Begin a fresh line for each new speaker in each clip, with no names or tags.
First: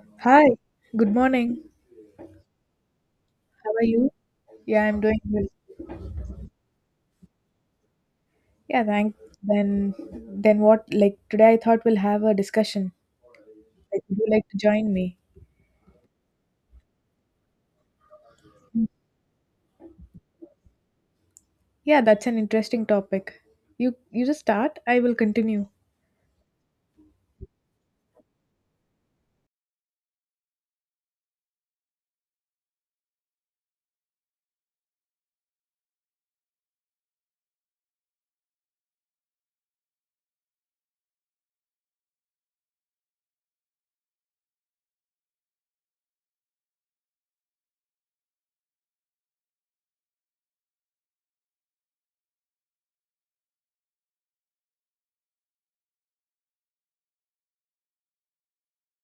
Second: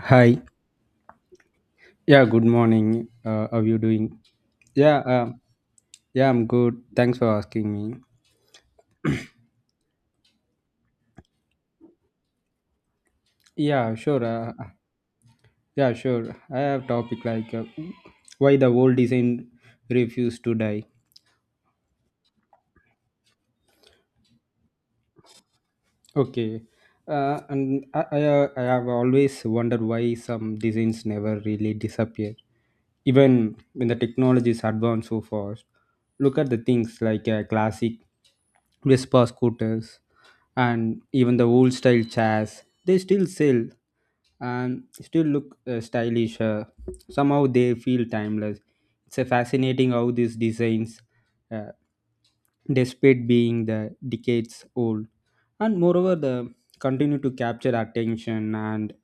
Hi.
Hi, good morning.
Yeah, good morning. How
How
you
are you?
doing?
Yeah,
Yeah,
I'm doing
uh,
well.
yeah, I'm good. Thanks for asking me.
Yeah, thank. Then, then what? Like today, I thought we'll have a discussion.
Yeah,
Like, would
sure.
you like
Uh,
to join me?
yeah, sure. I have topic like why the old design refuse to die.
Yeah, that's an interesting topic. You just start. I will continue.
Okay. And I have always wondered why some designs never really disappear, even when the technology is advanced so fast. Look at the things like classic Vespa scooters and even the old style chairs. They still sell and still look stylish. Somehow they feel timeless. It's a fascinating how these designs. uh, despite being the decades old and moreover the continue to capture attention, and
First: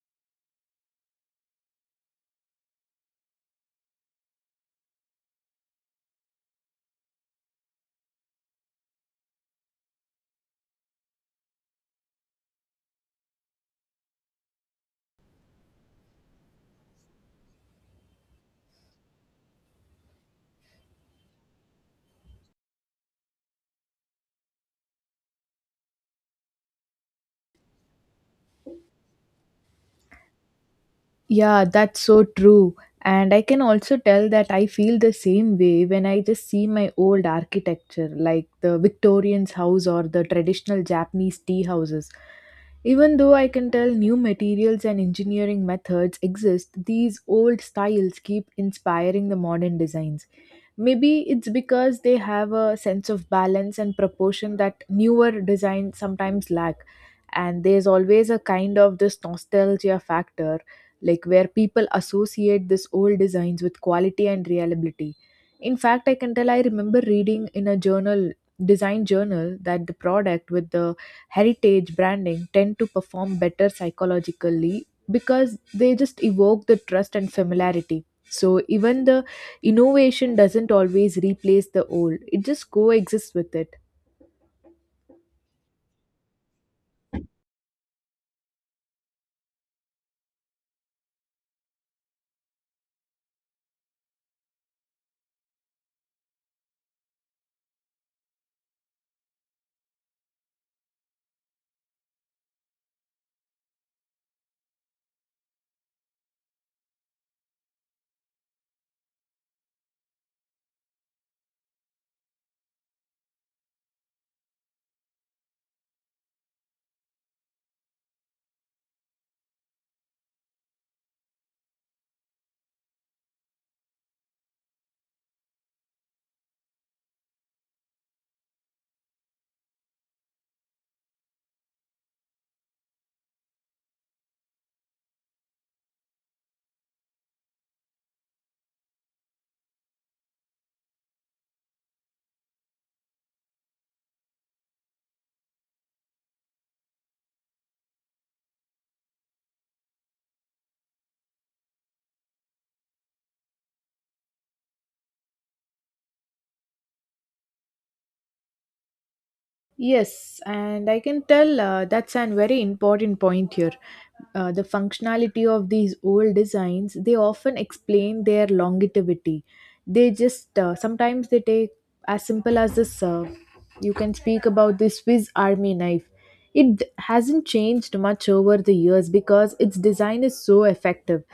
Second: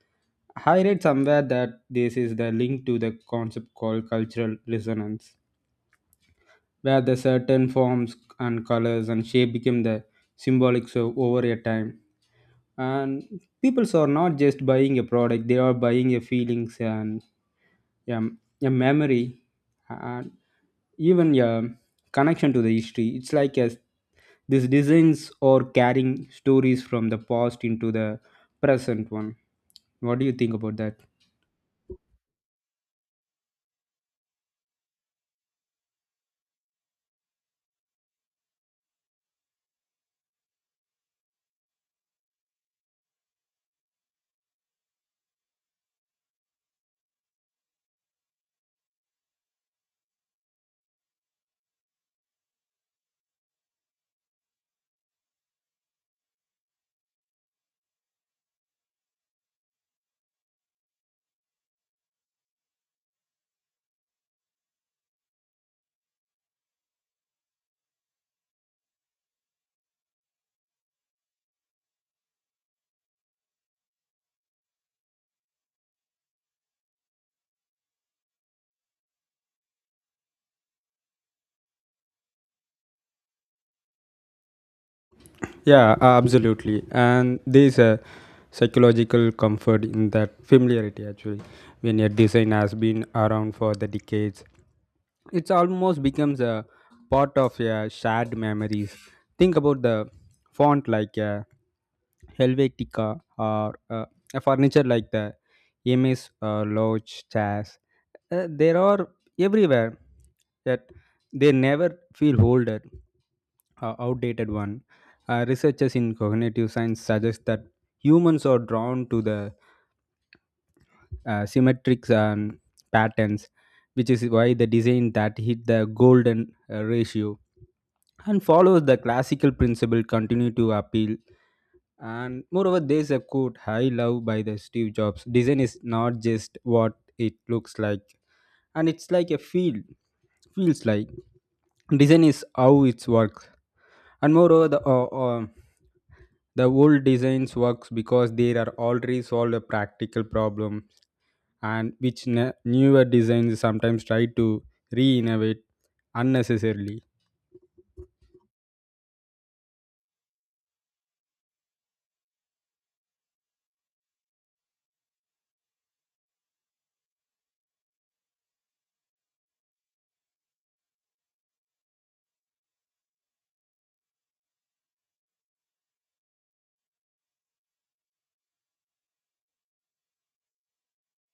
I read somewhere that this is the link to the concept called cultural resonance where the certain forms and colors and shape became the symbolics of over a time. And people are not just buying a product; they are buying a feelings and yeah, a memory and even a connection to the history. It's like as these designs are carrying stories from the past into the present one. What do you think about that?
Yeah, that's so true. And I can also tell that I feel the same way when I just see my old architecture, like the Victorian's house or the traditional Japanese tea houses. Even though I can tell new materials and engineering methods exist, these old styles keep inspiring the modern designs. Maybe it's because they have a sense of balance and proportion that newer designs sometimes lack. And there's always a kind of this nostalgia factor, like where people associate this old designs with quality and reliability. In fact, I can tell I remember reading in a journal, design journal, that the product with the heritage branding tend to perform better psychologically because they just evoke the trust and familiarity. So even the innovation doesn't always replace the old, it just coexists with it.
Yeah, absolutely. And there's a psychological comfort in that familiarity actually. When a design has been around for the decades, it's almost becomes a part of your shared memories think about the font like a helvetica or a furniture like the ms lodge chairs there are everywhere that they never feel older outdated one. Researchers in cognitive science suggest that humans are drawn to the symmetric patterns, which is why the design that hit the golden ratio and follows the classical principle continue to appeal. And moreover, there's a quote I love by the Steve Jobs: "Design is not just what it looks like, and it's like a feels like. Design is how it works." And moreover, the old designs works because they are already solved a practical problem and which newer designs sometimes try to re-innovate unnecessarily.
Yes, and I can tell that's a very important point here. The functionality of these old designs, they often explain their longevity. They just sometimes they take as simple as this. You can speak about the Swiss Army knife. It hasn't changed much over the years because its design is so effective.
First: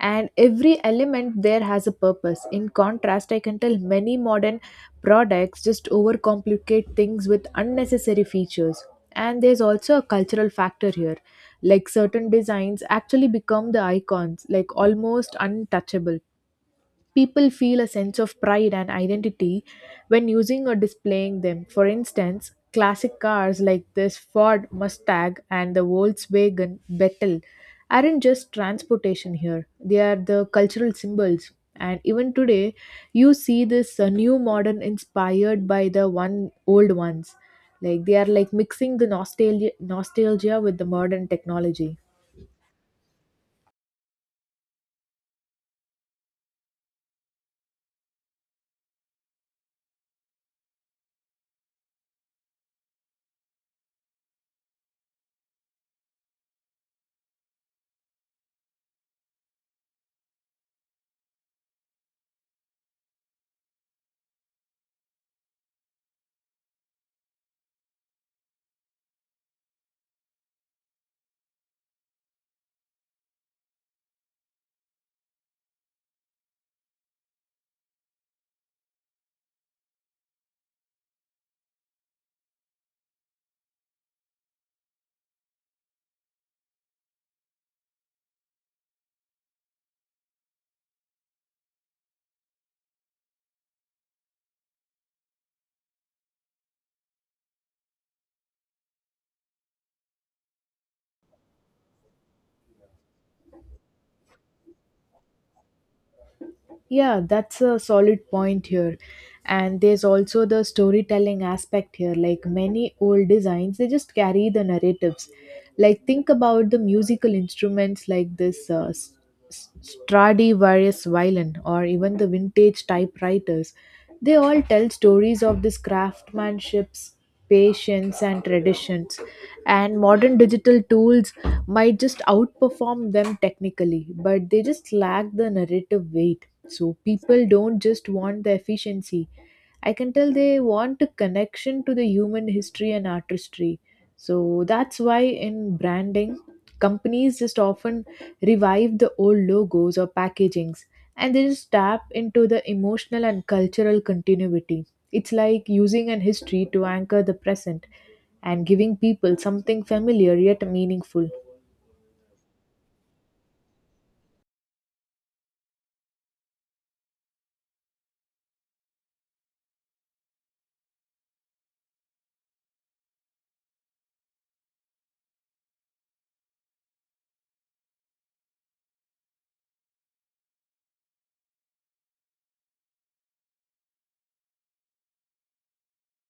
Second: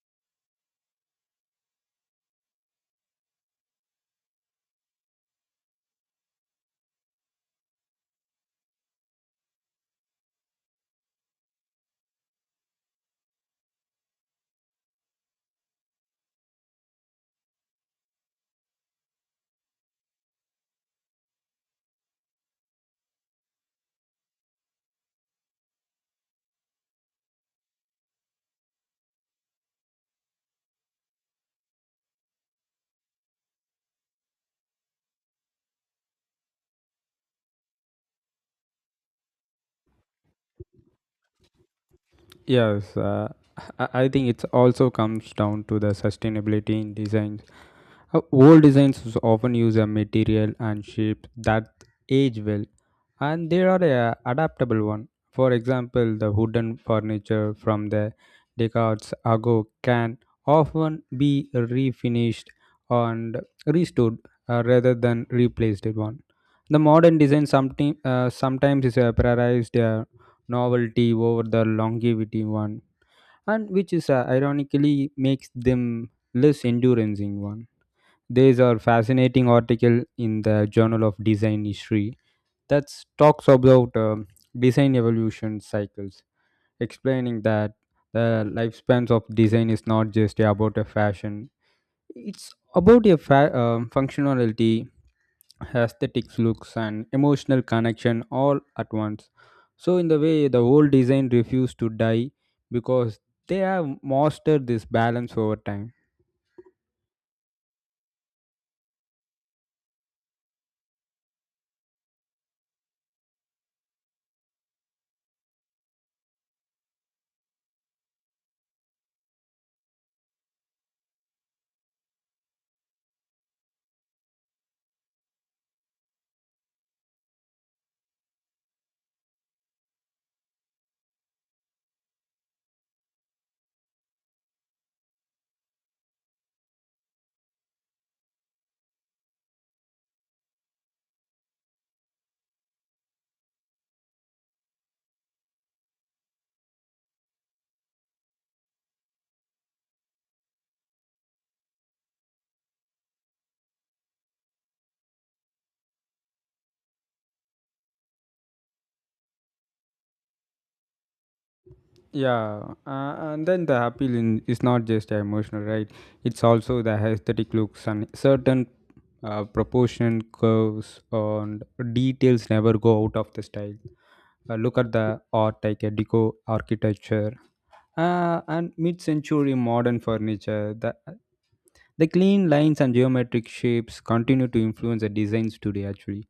And every element there has a purpose. In contrast, I can tell many modern products just overcomplicate things with unnecessary features. And there's also a cultural factor here, like certain designs actually become the icons, like almost untouchable. People feel a sense of pride and identity when using or displaying them. For instance, classic cars like this Ford Mustang and the Volkswagen Beetle aren't just transportation here, they are the cultural symbols. And even today, you see this new modern inspired by the one old ones. Like they are like mixing the nostalgia with the modern technology.
Yes, I think it also comes down to the sustainability in design. Old designs often use a material and shape that age well, and they are a adaptable one. For example, the wooden furniture from the decades ago can often be refinished and restored rather than replaced one. The modern design something, sometimes is a prioritized novelty over the longevity one, and which is ironically makes them less enduring one. There's a fascinating article in the Journal of Design History that talks about design evolution cycles, explaining that the lifespans of design is not just about a fashion. It's about a functionality, aesthetics, looks, and emotional connection all at once. So, in the way, the old design refused to die because they have mastered this balance over time.
Yeah, that's a solid point here. And there's also the storytelling aspect here. Like many old designs, they just carry the narratives. Like think about the musical instruments like this Stradivarius violin or even the vintage typewriters. They all tell stories of this craftsmanship's patience and traditions, and modern digital tools might just outperform them technically, but they just lack the narrative weight. So people don't just want the efficiency, I can tell they want a connection to the human history and artistry. So that's why in branding, companies just often revive the old logos or packagings, and they just tap into the emotional and cultural continuity. It's like using an history to anchor the present and giving people something familiar yet meaningful.
Yeah, and then the appeal in, is not just emotional, right? It's also the aesthetic looks and certain proportion curves and details never go out of the style. Look at the art like a deco architecture and mid-century modern furniture. The clean lines and geometric shapes continue to influence the designs today. Actually,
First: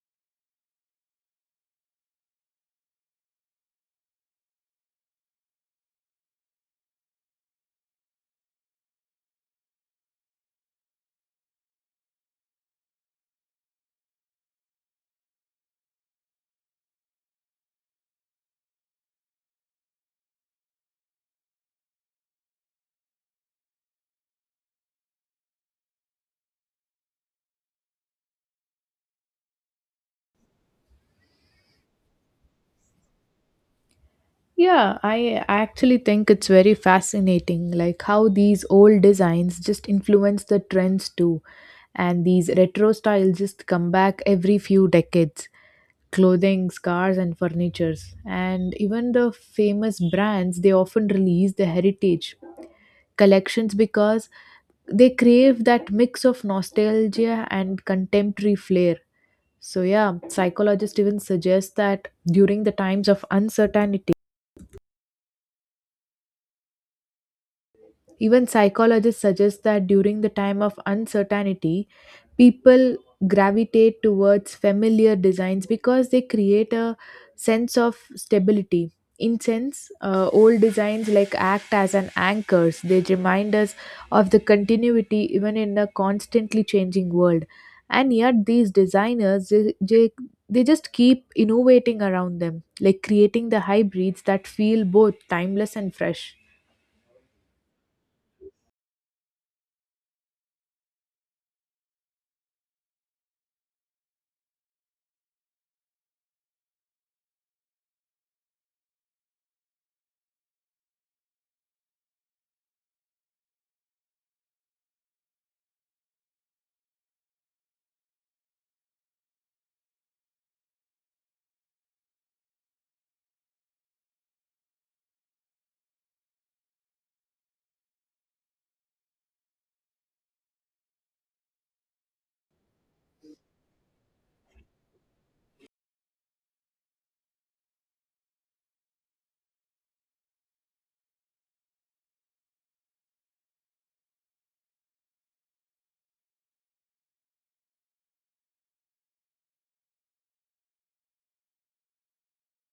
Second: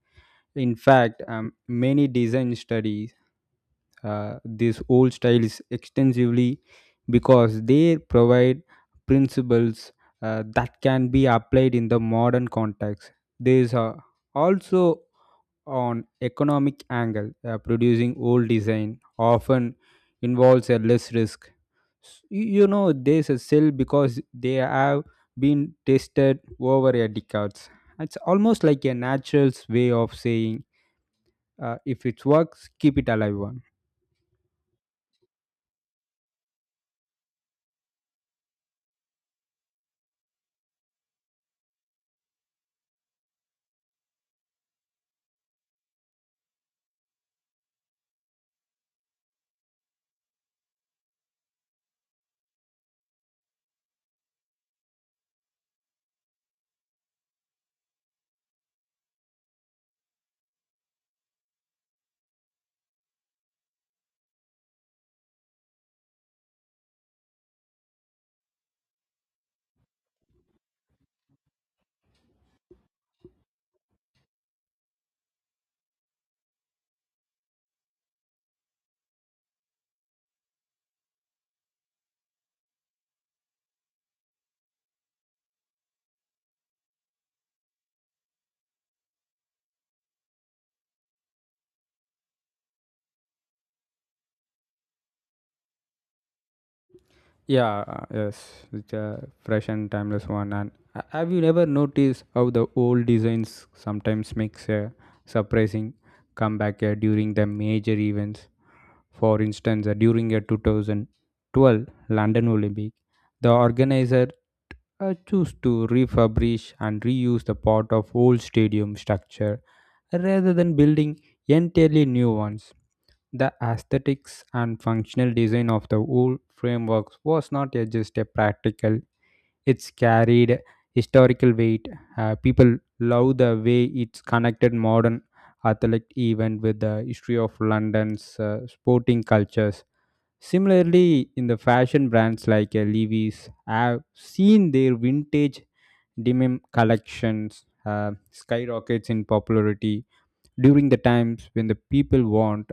in fact, many design studies these old styles extensively because they provide principles that can be applied in the modern context. There is also on economic angle producing old design often involves a less risk you know there's a sell because they have been tested over a decades. It's almost like a natural way of saying if it works keep it alive one.
Yeah, I actually think it's very fascinating, like how these old designs just influence the trends too, and these retro styles just come back every few decades. Clothing, scarves, and furnitures, and even the famous brands, they often release the heritage collections because they crave that mix of nostalgia and contemporary flair. So, yeah, psychologists even suggest that during the times of uncertainty, even psychologists suggest that during the time of uncertainty, people gravitate towards familiar designs because they create a sense of stability. In sense, old designs like act as an anchors. They remind us of the continuity even in a constantly changing world. And yet, these designers they just keep innovating around them, like creating the hybrids that feel both timeless and fresh.
Yeah, uh, yes, it's a fresh and timeless one. And have you never noticed how the old designs sometimes makes a surprising comeback during the major events? For instance, during a 2012 London Olympic, the organizer I choose to refurbish and reuse the part of old stadium structure rather than building entirely new ones. The aesthetics and functional design of the old frameworks was not just a practical, it's carried historical weight. People love the way it's connected modern athletic event with the history of London's sporting cultures. Similarly, in the fashion brands like Levi's, have seen their vintage denim collections skyrockets in popularity during the times when the people want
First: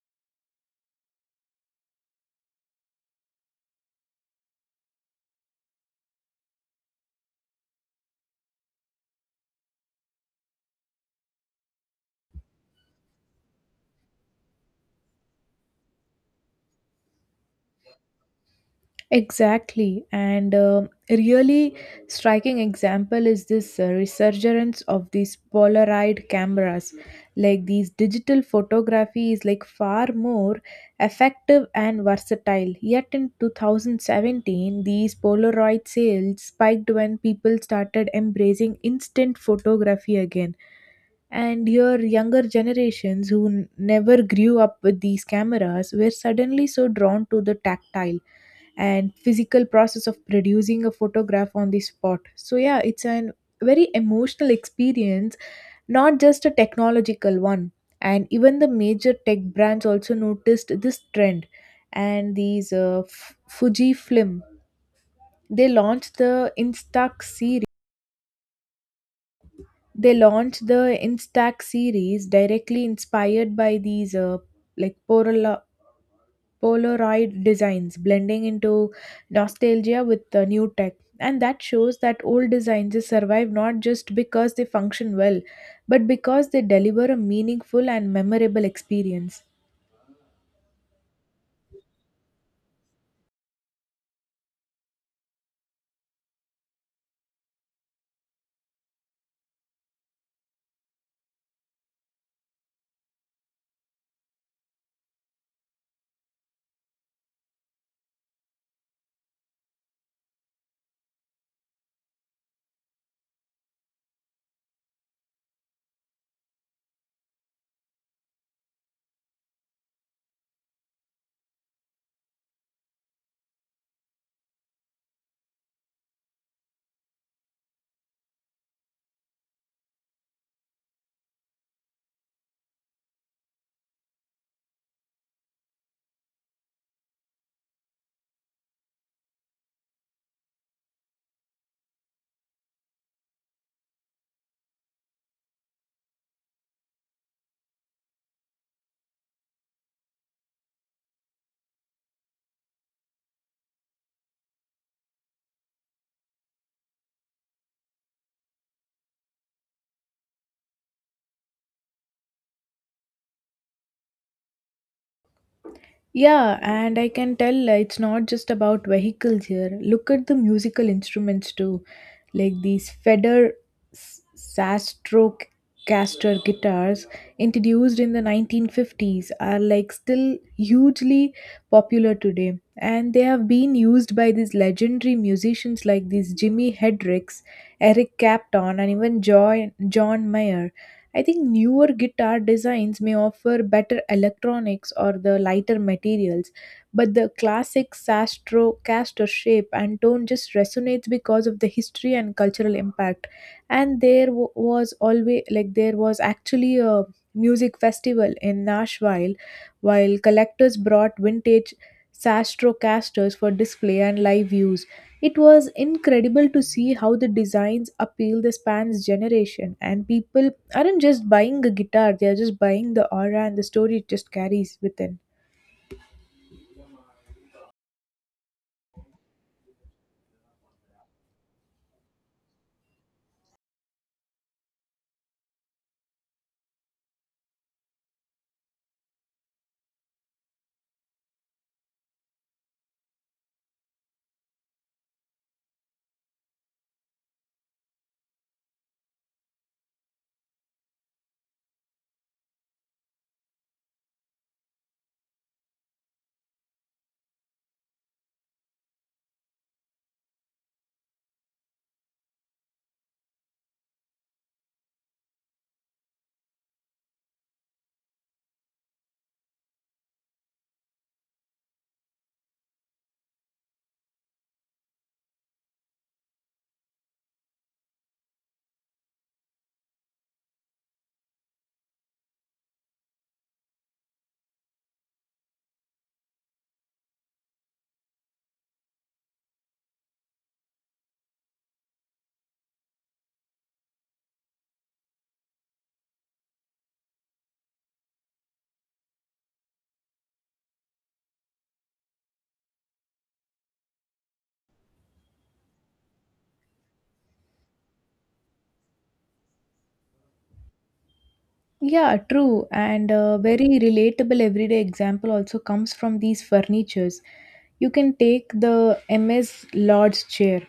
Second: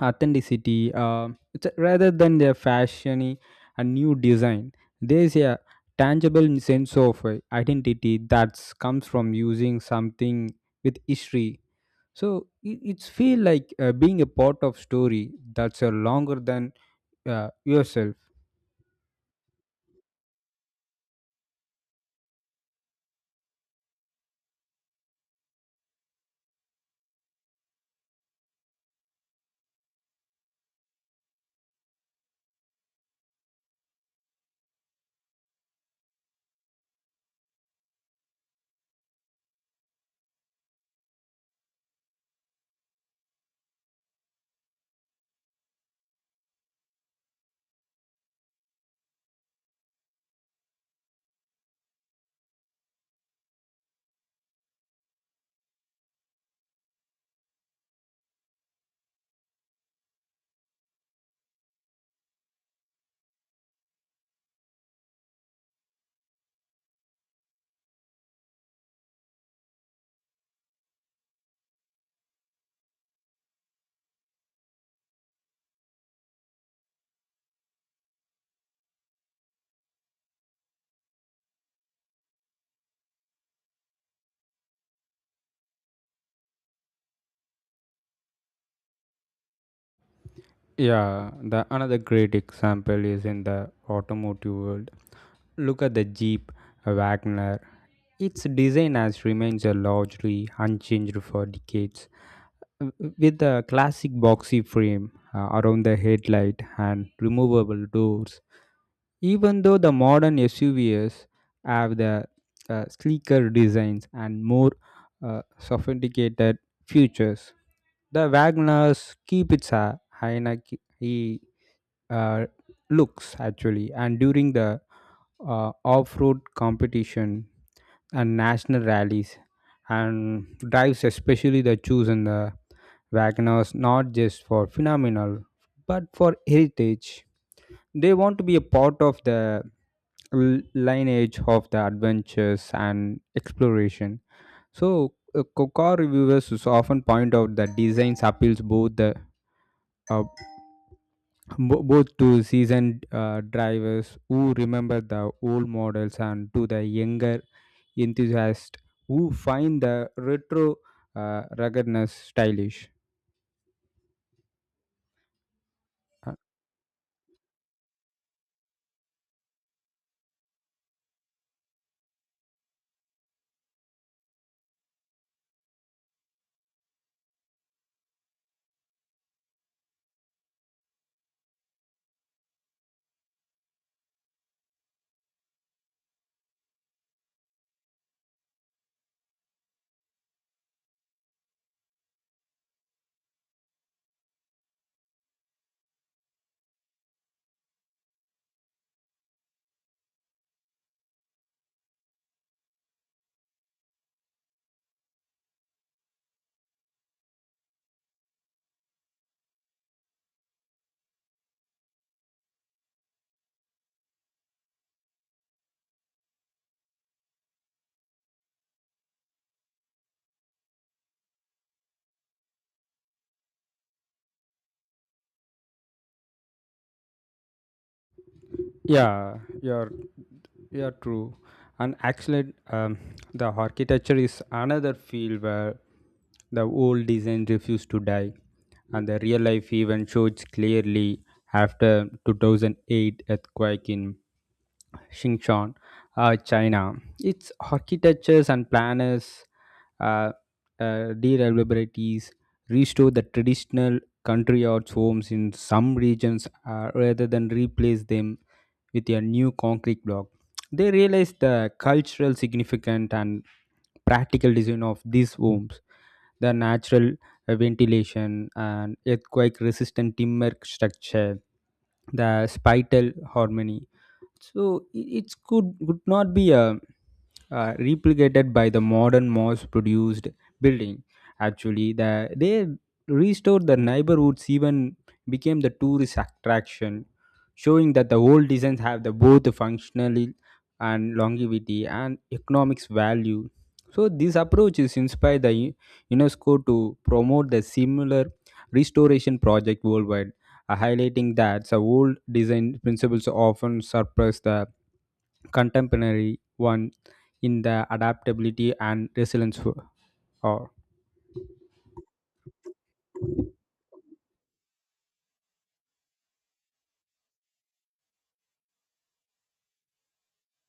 authenticity rather than their fashiony and new design. There's a tangible sense of identity that comes from using something with history. So it's feel like being a part of story that's longer than yourself.
Exactly, and a really striking example is this resurgence of these Polaroid cameras. Like these digital photography is like far more effective and versatile. Yet in 2017, these Polaroid sales spiked when people started embracing instant photography again, and your younger generations who never grew up with these cameras were suddenly so drawn to the tactile and physical process of producing a photograph on the spot. So yeah, it's an very emotional experience, not just a technological one. And even the major tech brands also noticed this trend, and these fujifilm, they launched the instax series they launched the instax series directly inspired by these like polaroid Polaroid designs, blending into nostalgia with the new tech. And that shows that old designs, they survive not just because they function well, but because they deliver a meaningful and memorable experience.
Yeah, the another great example is in the automotive world. Look at the Jeep Wagner. Its design has remained largely unchanged for decades, with the classic boxy frame around the headlight and removable doors. Even though the modern SUVs have the sleeker designs and more sophisticated features, the Wagners keep its hierarchy uh, looks actually, and during the off-road competition and national rallies and drives especially the choose and the wagoners not just for phenomenal but for heritage, they want to be a part of the lineage of the adventures and exploration. So car reviewers is often point out that designs appeals both the uh, both to seasoned drivers who remember the old models and to the younger enthusiasts who find the retro ruggedness stylish. Uh,
Yeah, and I can tell it's not just about vehicles here. Look at the musical instruments too, like these Stratocaster guitars introduced in the 1950s are like still hugely popular today, and they have been used by these legendary musicians like these Jimi Hendrix, Eric Clapton, and even John Mayer. I think newer guitar designs may offer better electronics or the lighter materials, but the classic sastro caster shape and tone just resonates because of the history and cultural impact. And there wa- was always like there was actually a music festival in Nashville, while collectors brought vintage Sastrocasters for display and live use. It was incredible to see how the designs appeal the spans generation, and people aren't just buying a guitar, they are just buying the aura and the story it just carries within.
yeah, you're Yeah, true. And actually, the architecture is another field where the old design refused to die, and the real life even shows clearly after 2008 earthquake in Xinjiang, China. Its architectures and planners, uh, deliberabilities restore the traditional country arts homes in some regions rather than replace them with a new concrete block. They realized the cultural significance and practical design of these homes, the natural ventilation and earthquake resistant timber structure, the spital harmony so it could not be replicated by the modern mass produced building. Actually, they restored the neighborhoods even became the tourist attraction, showing that the old designs have the both functionality and longevity and economics value. So this approach is inspired the UNESCO to promote the similar restoration project worldwide highlighting that the old design principles often surpass the contemporary one in the adaptability and resilience. Or
Yeah, true. And a very relatable everyday example also comes from these furnitures. You can take the MS Lord's chair.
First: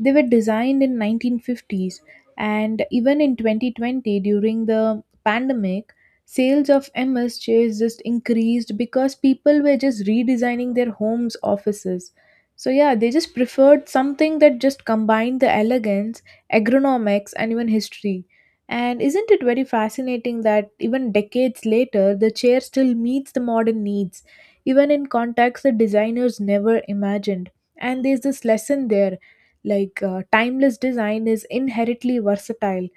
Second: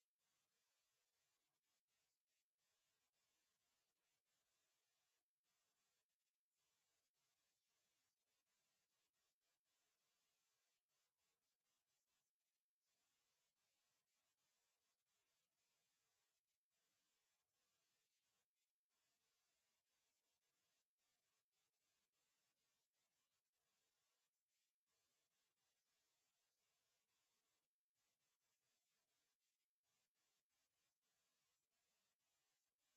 They were designed in 1950s, and even in 2020 during the pandemic, sales of MS chairs just increased because people were just redesigning their homes, offices. So yeah, they just preferred something that just combined the elegance, ergonomics, and even history. And isn't it very fascinating that even decades later, the chair still meets the modern needs, even in contexts the designers never imagined? And there's this lesson there, like, timeless design is inherently versatile.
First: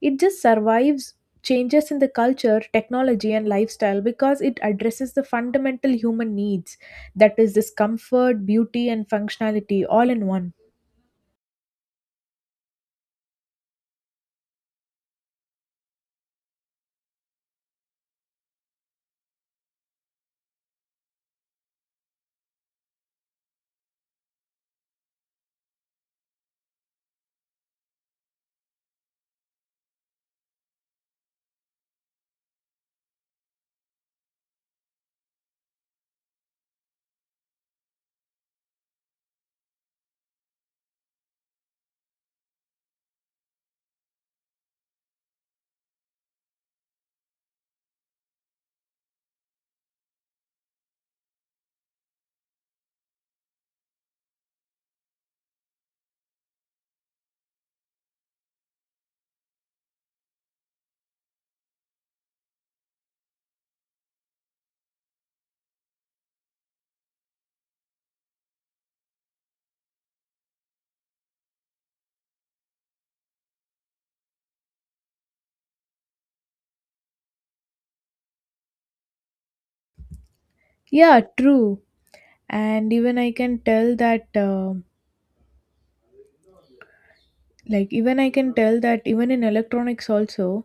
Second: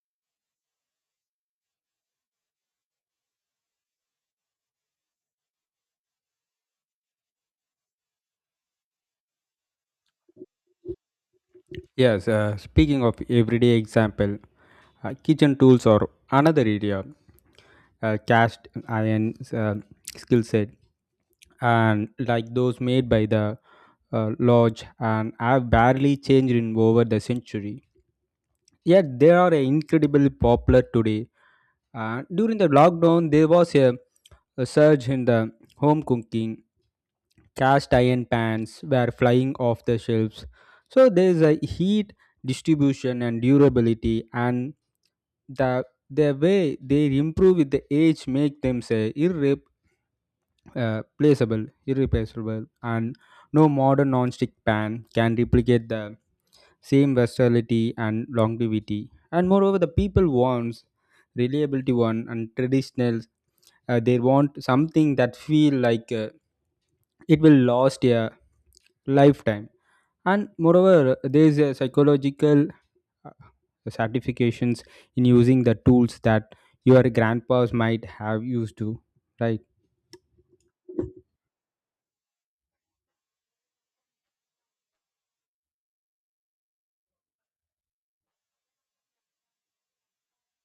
It just survives changes in the culture, technology, and lifestyle because it addresses the fundamental human needs, that is, this comfort, beauty, and functionality all in one.
yes, speaking of everyday example, kitchen tools are another area. Cast iron skill set and like those made by the lodge and have barely changed in over the century. Yet they are incredibly popular today. During the lockdown, there was a surge in the home cooking. Cast iron pans were flying off the shelves. So there is a heat distribution and durability, and the the way they improve with the age make them say irreplaceable, and no modern non-stick pan can replicate the same versatility and longevity. And moreover, the people wants reliability one and traditional. They want something that feel like it will last a lifetime. And moreover, there is a psychological uh, certifications in using the tools that your grandpas might have used to, right?
Yeah, true. And even I can tell that even in electronics also,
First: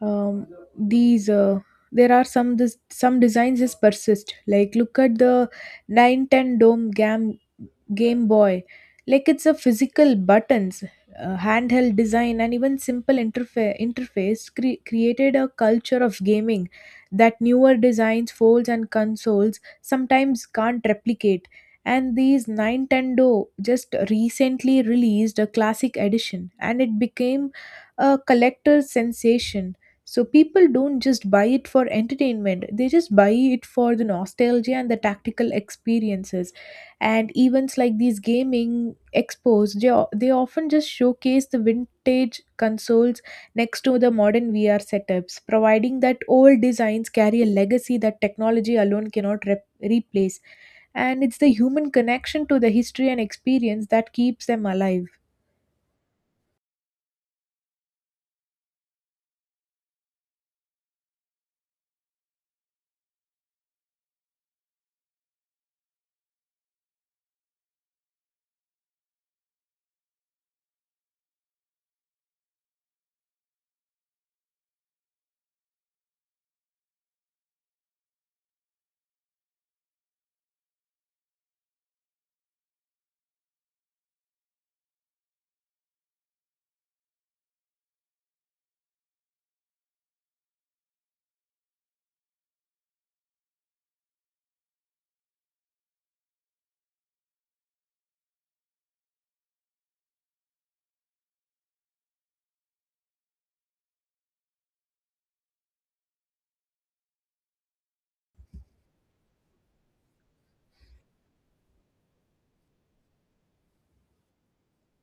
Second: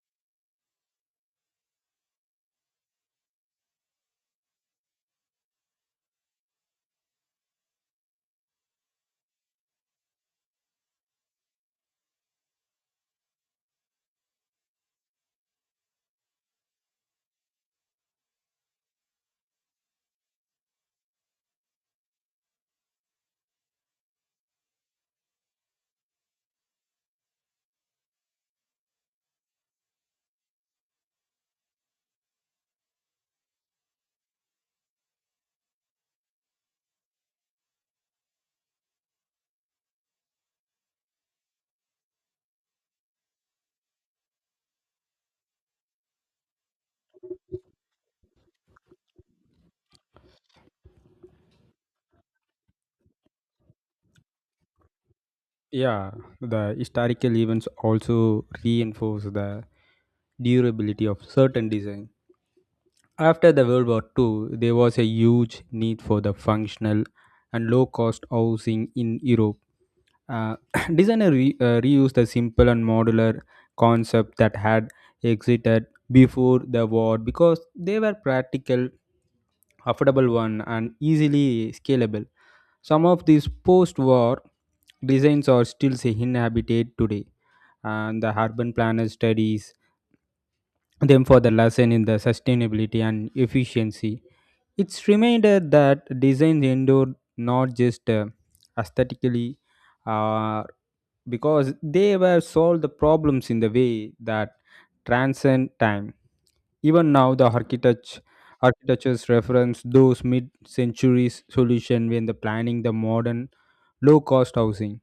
um, these there are some designs just persist, like look at the 910 dome gam Game Boy. Like it's a physical buttons, handheld design, and even simple interface created a culture of gaming that newer designs, folds, and consoles sometimes can't replicate. And these Nintendo just recently released a classic edition, and it became a collector's sensation. So people don't just buy it for entertainment; they just buy it for the nostalgia and the tactical experiences, and events like these gaming expos, they often just showcase the vintage consoles next to the modern VR setups, providing that old designs carry a legacy that technology alone cannot replace. And it's the human connection to the history and experience that keeps them alive.
Yeah, the historical events also reinforce the durability of certain design. After the World War Two, there was a huge need for the functional and low-cost housing in Europe. Uh, designer reused the simple and modular concept that had existed before the war because they were practical, affordable one, and easily scalable. Some of these post war designs are still inhabited today, and the urban planner studies them for the lesson in the sustainability and efficiency. It's reminder that designs endure not just aesthetically, uh, because they were solved the problems in the way that transcend time. Even now, the architectures reference those mid-centuries solution when the planning the modern low-cost housing.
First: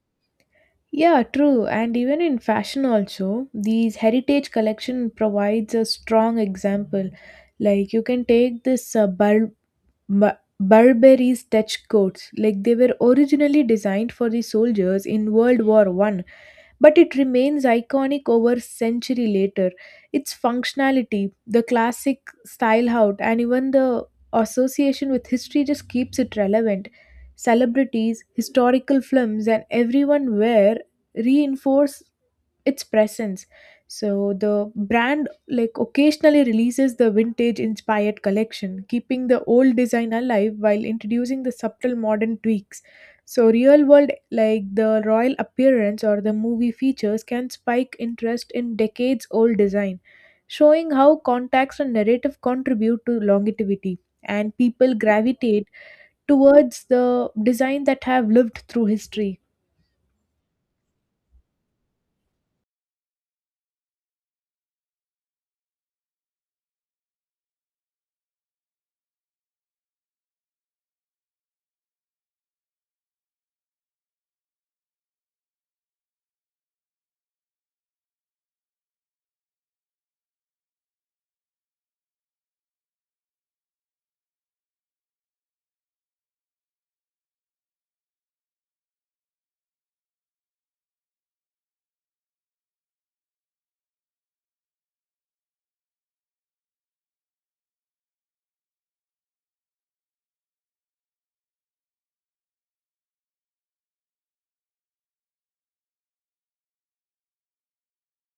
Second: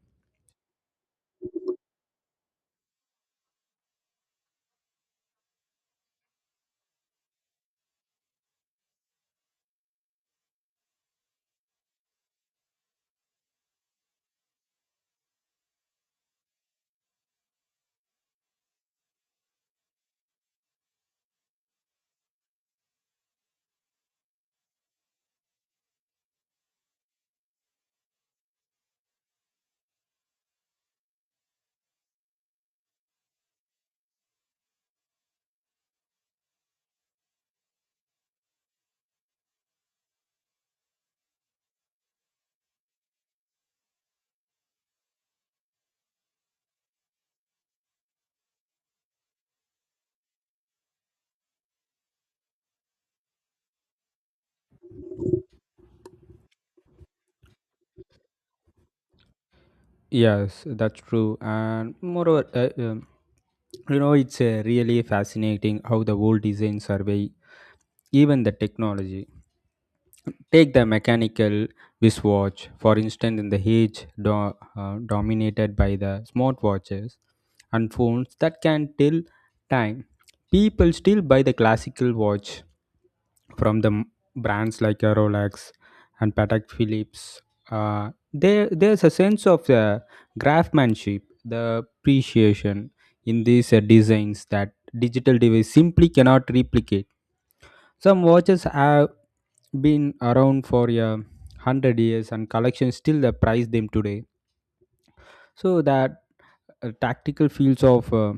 Yeah, true. And even in fashion also, these heritage collection provides a strong example. Like you can take this Burberry's Dutch coats, like they were originally designed for the soldiers in World War I, but it remains iconic over a century later. Its functionality, the classic style out, and even the association with history just keeps it relevant. Celebrities, historical films, and everyone wear reinforce its presence. So the brand like occasionally releases the vintage inspired collection, keeping the old design alive while introducing the subtle modern tweaks. So real world like the royal appearance or the movie features can spike interest in decades old design, showing how context and narrative contribute to longevity, and people gravitate towards the design that have lived through history.
Yes, that's true. And moreover, you know, it's really fascinating how the world design survey, even the technology. Take the mechanical wristwatch, for instance, in the age dominated by the smartwatches and phones that can tell time. People still buy the classical watch from the brands like Rolex and Patek Philips. There's a sense of the craftsmanship, the appreciation in these designs that digital device simply cannot replicate. Some watches have been around for 100 years, and collections still prize them today. So that tactical fields of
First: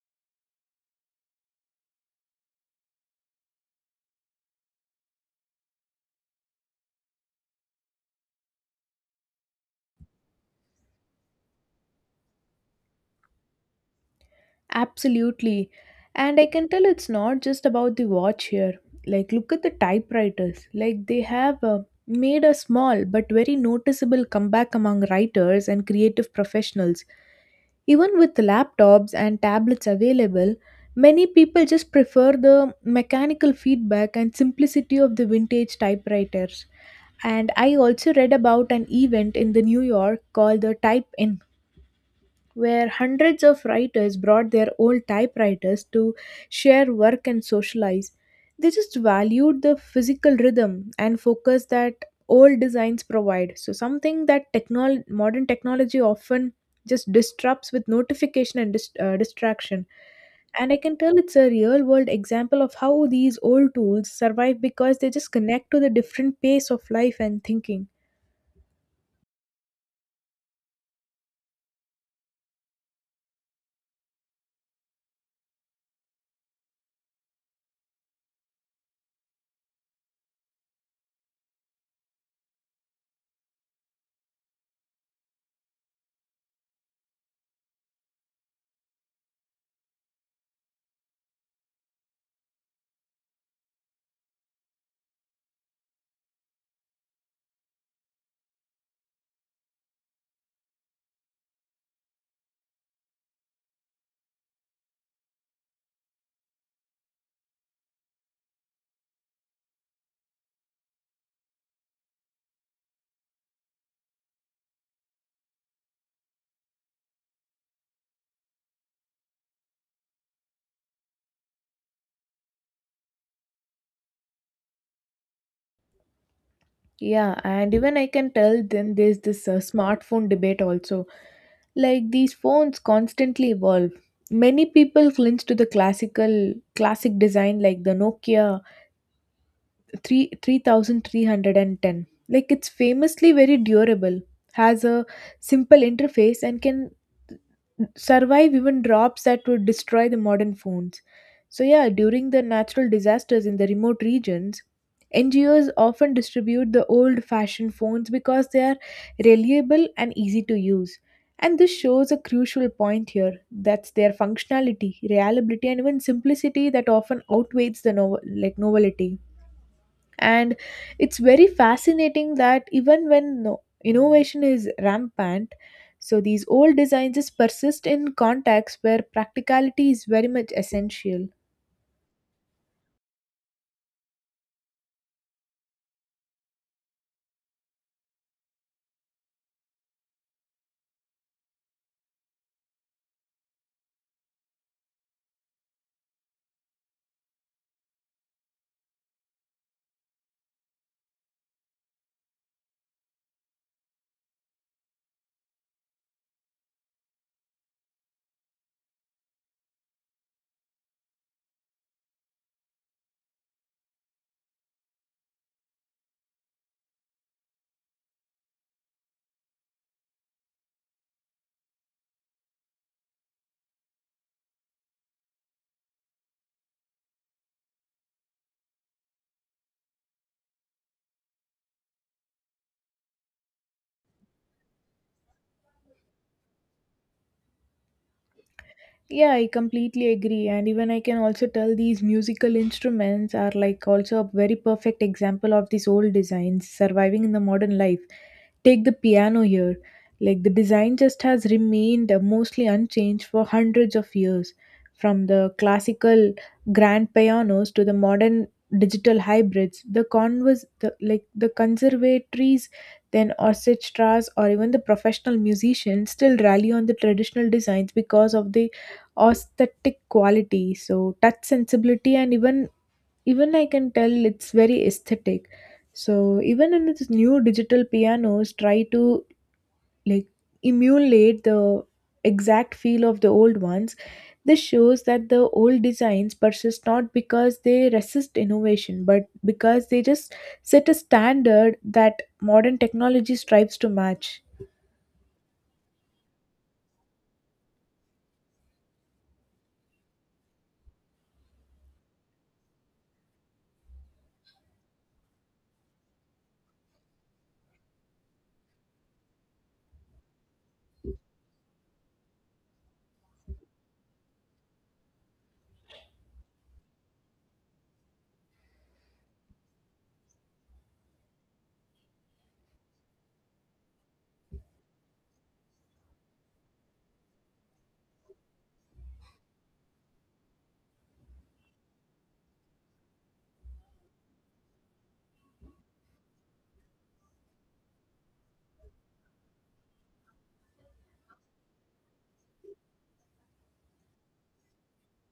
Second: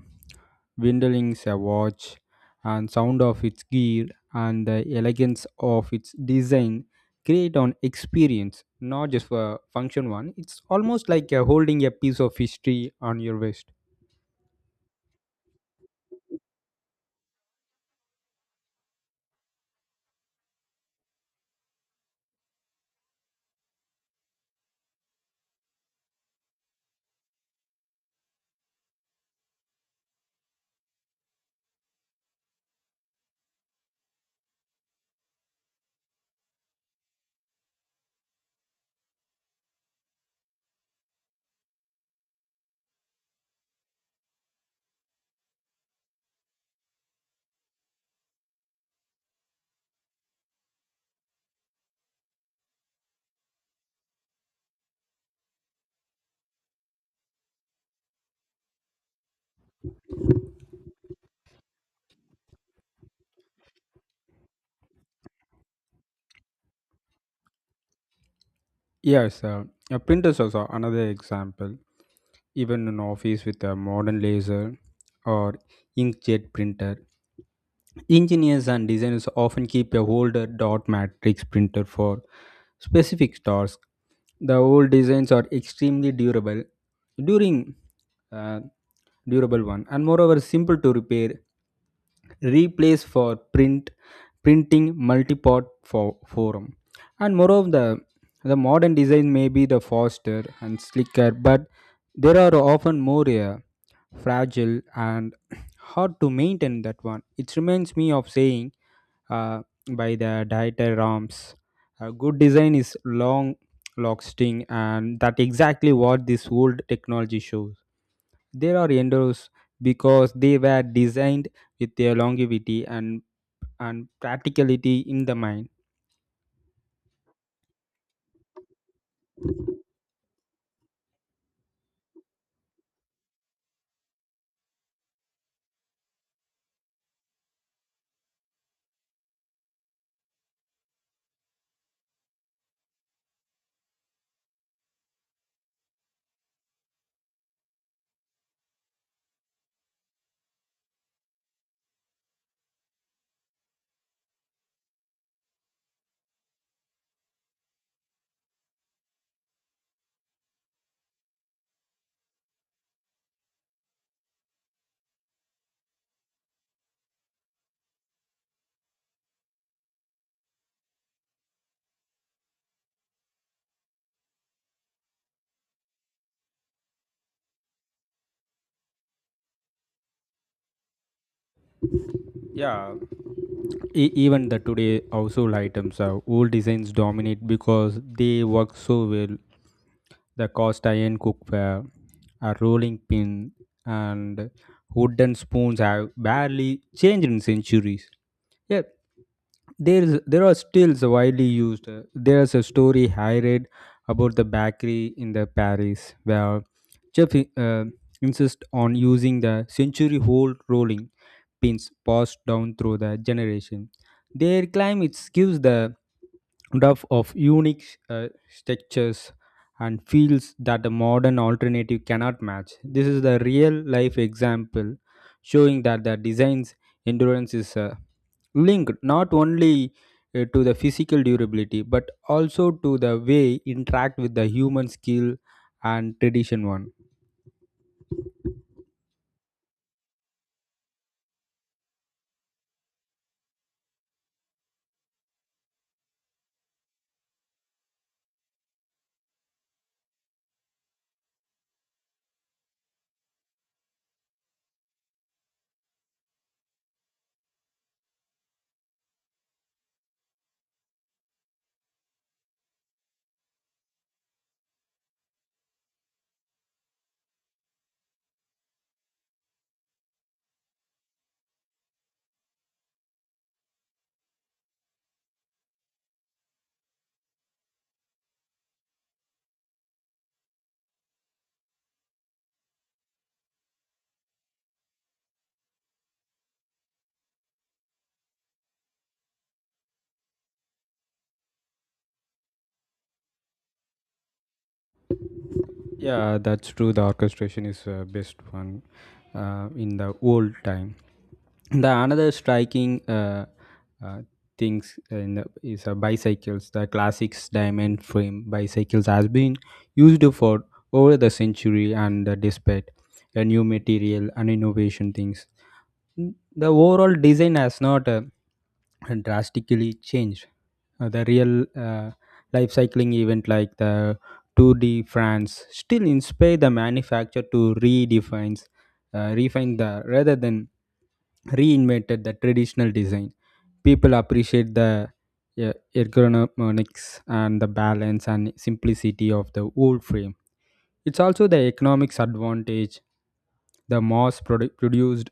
Windeling's watch and sound of its gear and the elegance of its design create an experience, not just for function one. It's almost like holding a piece of history on your wrist.
Absolutely. And I can tell it's not just about the watch here. Like, look at the typewriters. Like, they have made a small but very noticeable comeback among writers and creative professionals. Even with laptops and tablets available, many people just prefer the mechanical feedback and simplicity of the vintage typewriters. And I also read about an event in the New York called the Type, where hundreds of writers brought their old typewriters to share work and socialize. They just valued the physical rhythm and focus that old designs provide. So, something that modern technology often just disrupts with notification and distraction. And I can tell it's a real world example of how these old tools survive because they just connect to the different pace of life and thinking.
Yes, printers also another example. Even in office with a modern laser or inkjet printer, engineers and designers often keep a older dot matrix printer for specific tasks. The old designs are extremely durable, during uh, durable one, and moreover simple to repair replace for printing multipart for forum, and moreover the modern design may be the faster and slicker, but there are often more fragile and hard to maintain that one. It reminds me of saying uh, by the dieter rams, a good design is long lasting, and that exactly what this old technology shows. There are endeavors because they were designed with their longevity and practicality in the mind.
Yeah, and even I can tell then there's this smartphone debate also. Like these phones constantly evolve. Many people cling to the classic design like the Nokia three 3310, like it's famously very durable, has a simple interface, and can survive even drops that would destroy the modern phones. So yeah, during the natural disasters in the remote regions, NGOs often distribute the old fashioned phones because they are reliable and easy to use. And this shows a crucial point here, that's their functionality, reliability, and even simplicity that often outweighs the novelty. And it's very fascinating that even when innovation is rampant, so these old designs just persist in contexts where practicality is very much essential.
Yeah, even the today household items are old designs dominate because they work so well. The cast iron cookware, a rolling pin, and wooden spoons have barely changed in centuries. Yeah. There are stills widely used. There's a story I read about the bakery in the paris where chef insist on using the century old rolling pins passed down through the generation. Their claim it gives the dove of unique uh, textures and feels that the modern alternative cannot match. This is the real life example showing that the design's endurance is linked not only to the physical durability but also to the way interact with the human skill and tradition one.
Yeah, I completely agree. And even I can also tell these musical instruments are like also a very perfect example of these old designs surviving in the modern life. Take the piano here. Like the design just has remained mostly unchanged for hundreds of years, from the classical grand pianos to the modern digital hybrids. The conservatories, then orchestras, or even the professional musicians still rally on the traditional designs because of the aesthetic quality, so touch sensibility, and even, even I can tell it's very aesthetic. So even in its new digital pianos try to like emulate the exact feel of the old ones. This shows that the old designs persist not because they resist innovation, but because they just set a standard that modern technology strives to match.
Yeah, that's true, the orchestration is best one in the old time. The another striking uh, things in is bicycles. The classics diamond frame bicycles has been used for over the century, and despite a new material and innovation things, the overall design has not drastically changed. The real life cycling event like the 2D France still inspire the manufacturer to redefine, refine the rather than reinvented the traditional design. People appreciate the ergonomics and the balance and simplicity of the old frame. It's also the economics advantage, the produced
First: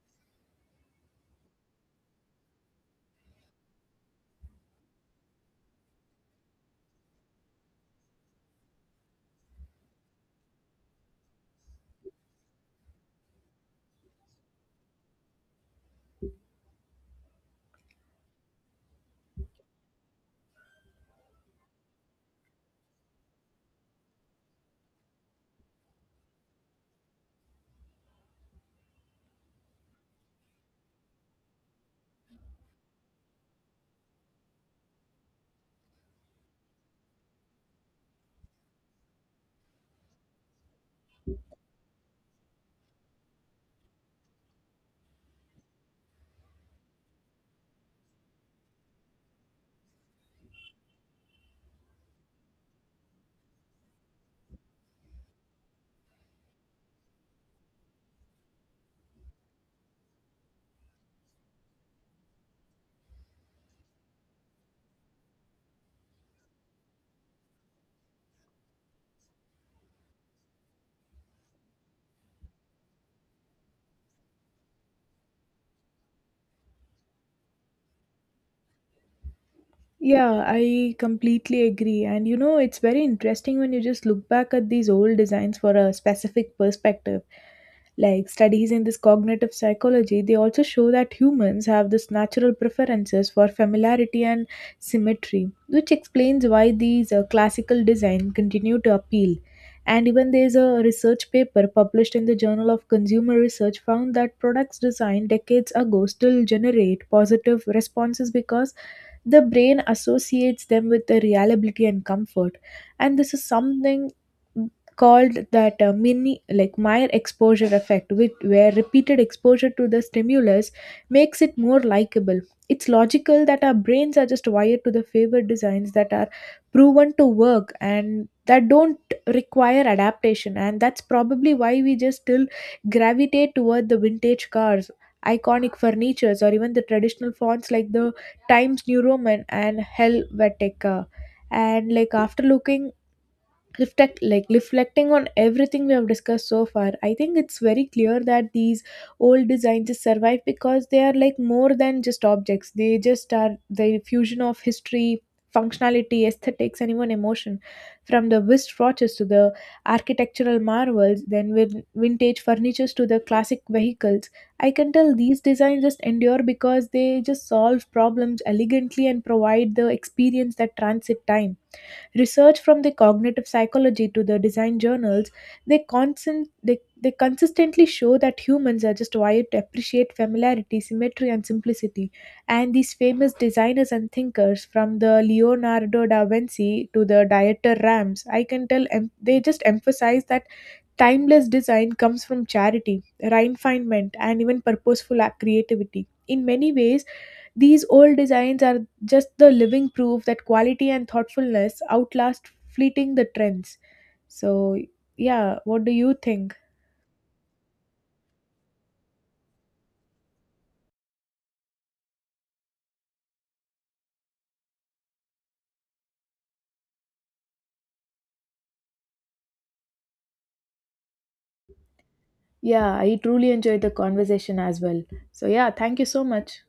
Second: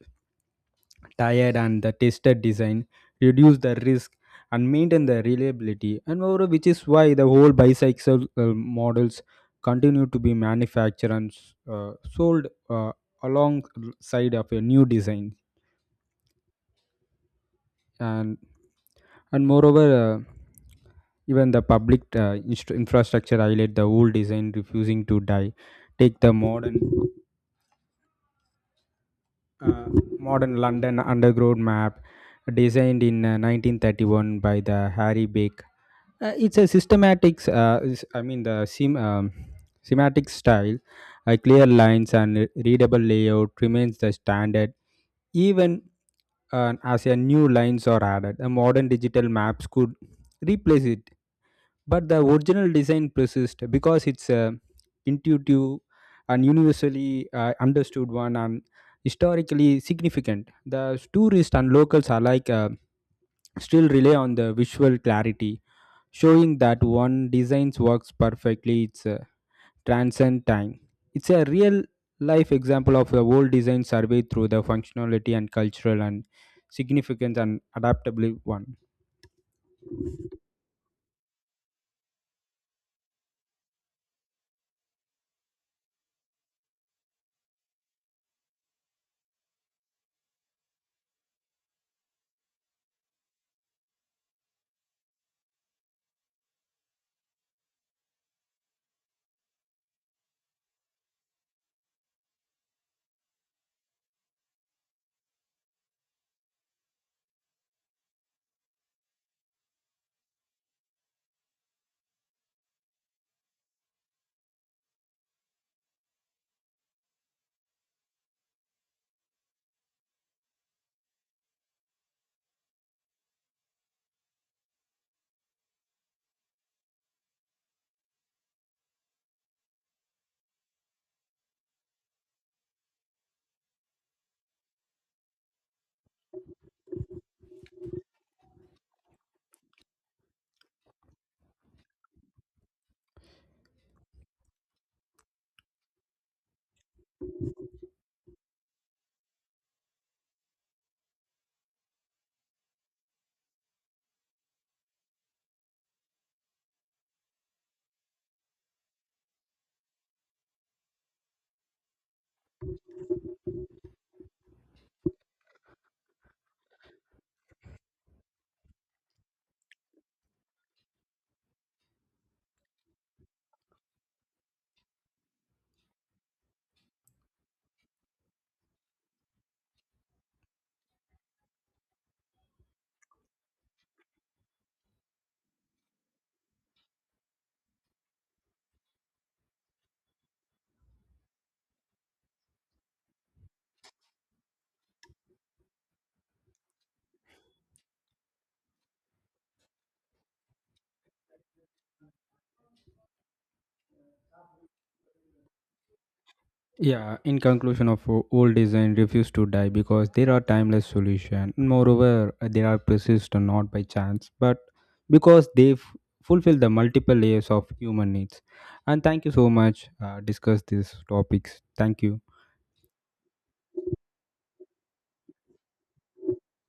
tired and the tested design, reduce the risk and maintain the reliability. And moreover, which is why the whole bicycle models continue to be manufactured and sold alongside of a new design. And and moreover, even the public infrastructure highlight the old design refusing to die. Take the uh, modern London underground map designed in 1931 by the Harry Bake. It's a systematic, I mean the semantic style, clear lines and readable layout remains the standard even as a new lines are added. A modern digital maps could replace it, but the original design persists because it's intuitive and universally understood one, and historically significant. The tourists and locals alike still rely on the visual clarity, showing that one design works perfectly, it's transcend time. It's a real life example of a world design survey through the functionality and cultural and significance and adaptable one.
Yeah, I completely agree. And you know, it's very interesting when you just look back at these old designs for a specific perspective. Like studies in this cognitive psychology, they also show that humans have this natural preferences for familiarity and symmetry, which explains why these classical design continue to appeal. And even there's a research paper published in the Journal of Consumer Research found that products designed decades ago still generate positive responses because the brain associates them with the reliability and comfort. And this is something called that mini like Meyer exposure effect, which where repeated exposure to the stimulus makes it more likable. It's logical that our brains are just wired to the favored designs that are proven to work and that don't require adaptation. And that's probably why we just still gravitate toward the vintage cars, iconic furnitures, or even the traditional fonts like the Times New Roman and Helvetica. And like after looking reflect like reflecting on everything we have discussed so far, I think it's very clear that these old designs just survive because they are like more than just objects. They just are the fusion of history, functionality, aesthetics, and even emotion. From the wristwatches to the architectural marvels, then with vintage furnitures to the classic vehicles, I can tell these designs just endure because they just solve problems elegantly and provide the experience that transit time. Research from the cognitive psychology to the design journals, they consistently show that humans are just wired to appreciate familiarity, symmetry, and simplicity. And these famous designers and thinkers, from the Leonardo da Vinci to the Dieter Rams, I can tell they just emphasize that timeless design comes from charity, refinement, and even purposeful creativity. In many ways, these old designs are just the living proof that quality and thoughtfulness outlast fleeting the trends. So, yeah, what do you think?
Yeah, in conclusion of old design refuse to die because there are timeless solution. Moreover, they are persistent not by chance, but because they fulfill the multiple layers of human needs. And thank you so much. Discuss these topics. Thank you.
Yeah, I truly enjoyed the conversation as well. So, yeah, thank you so much.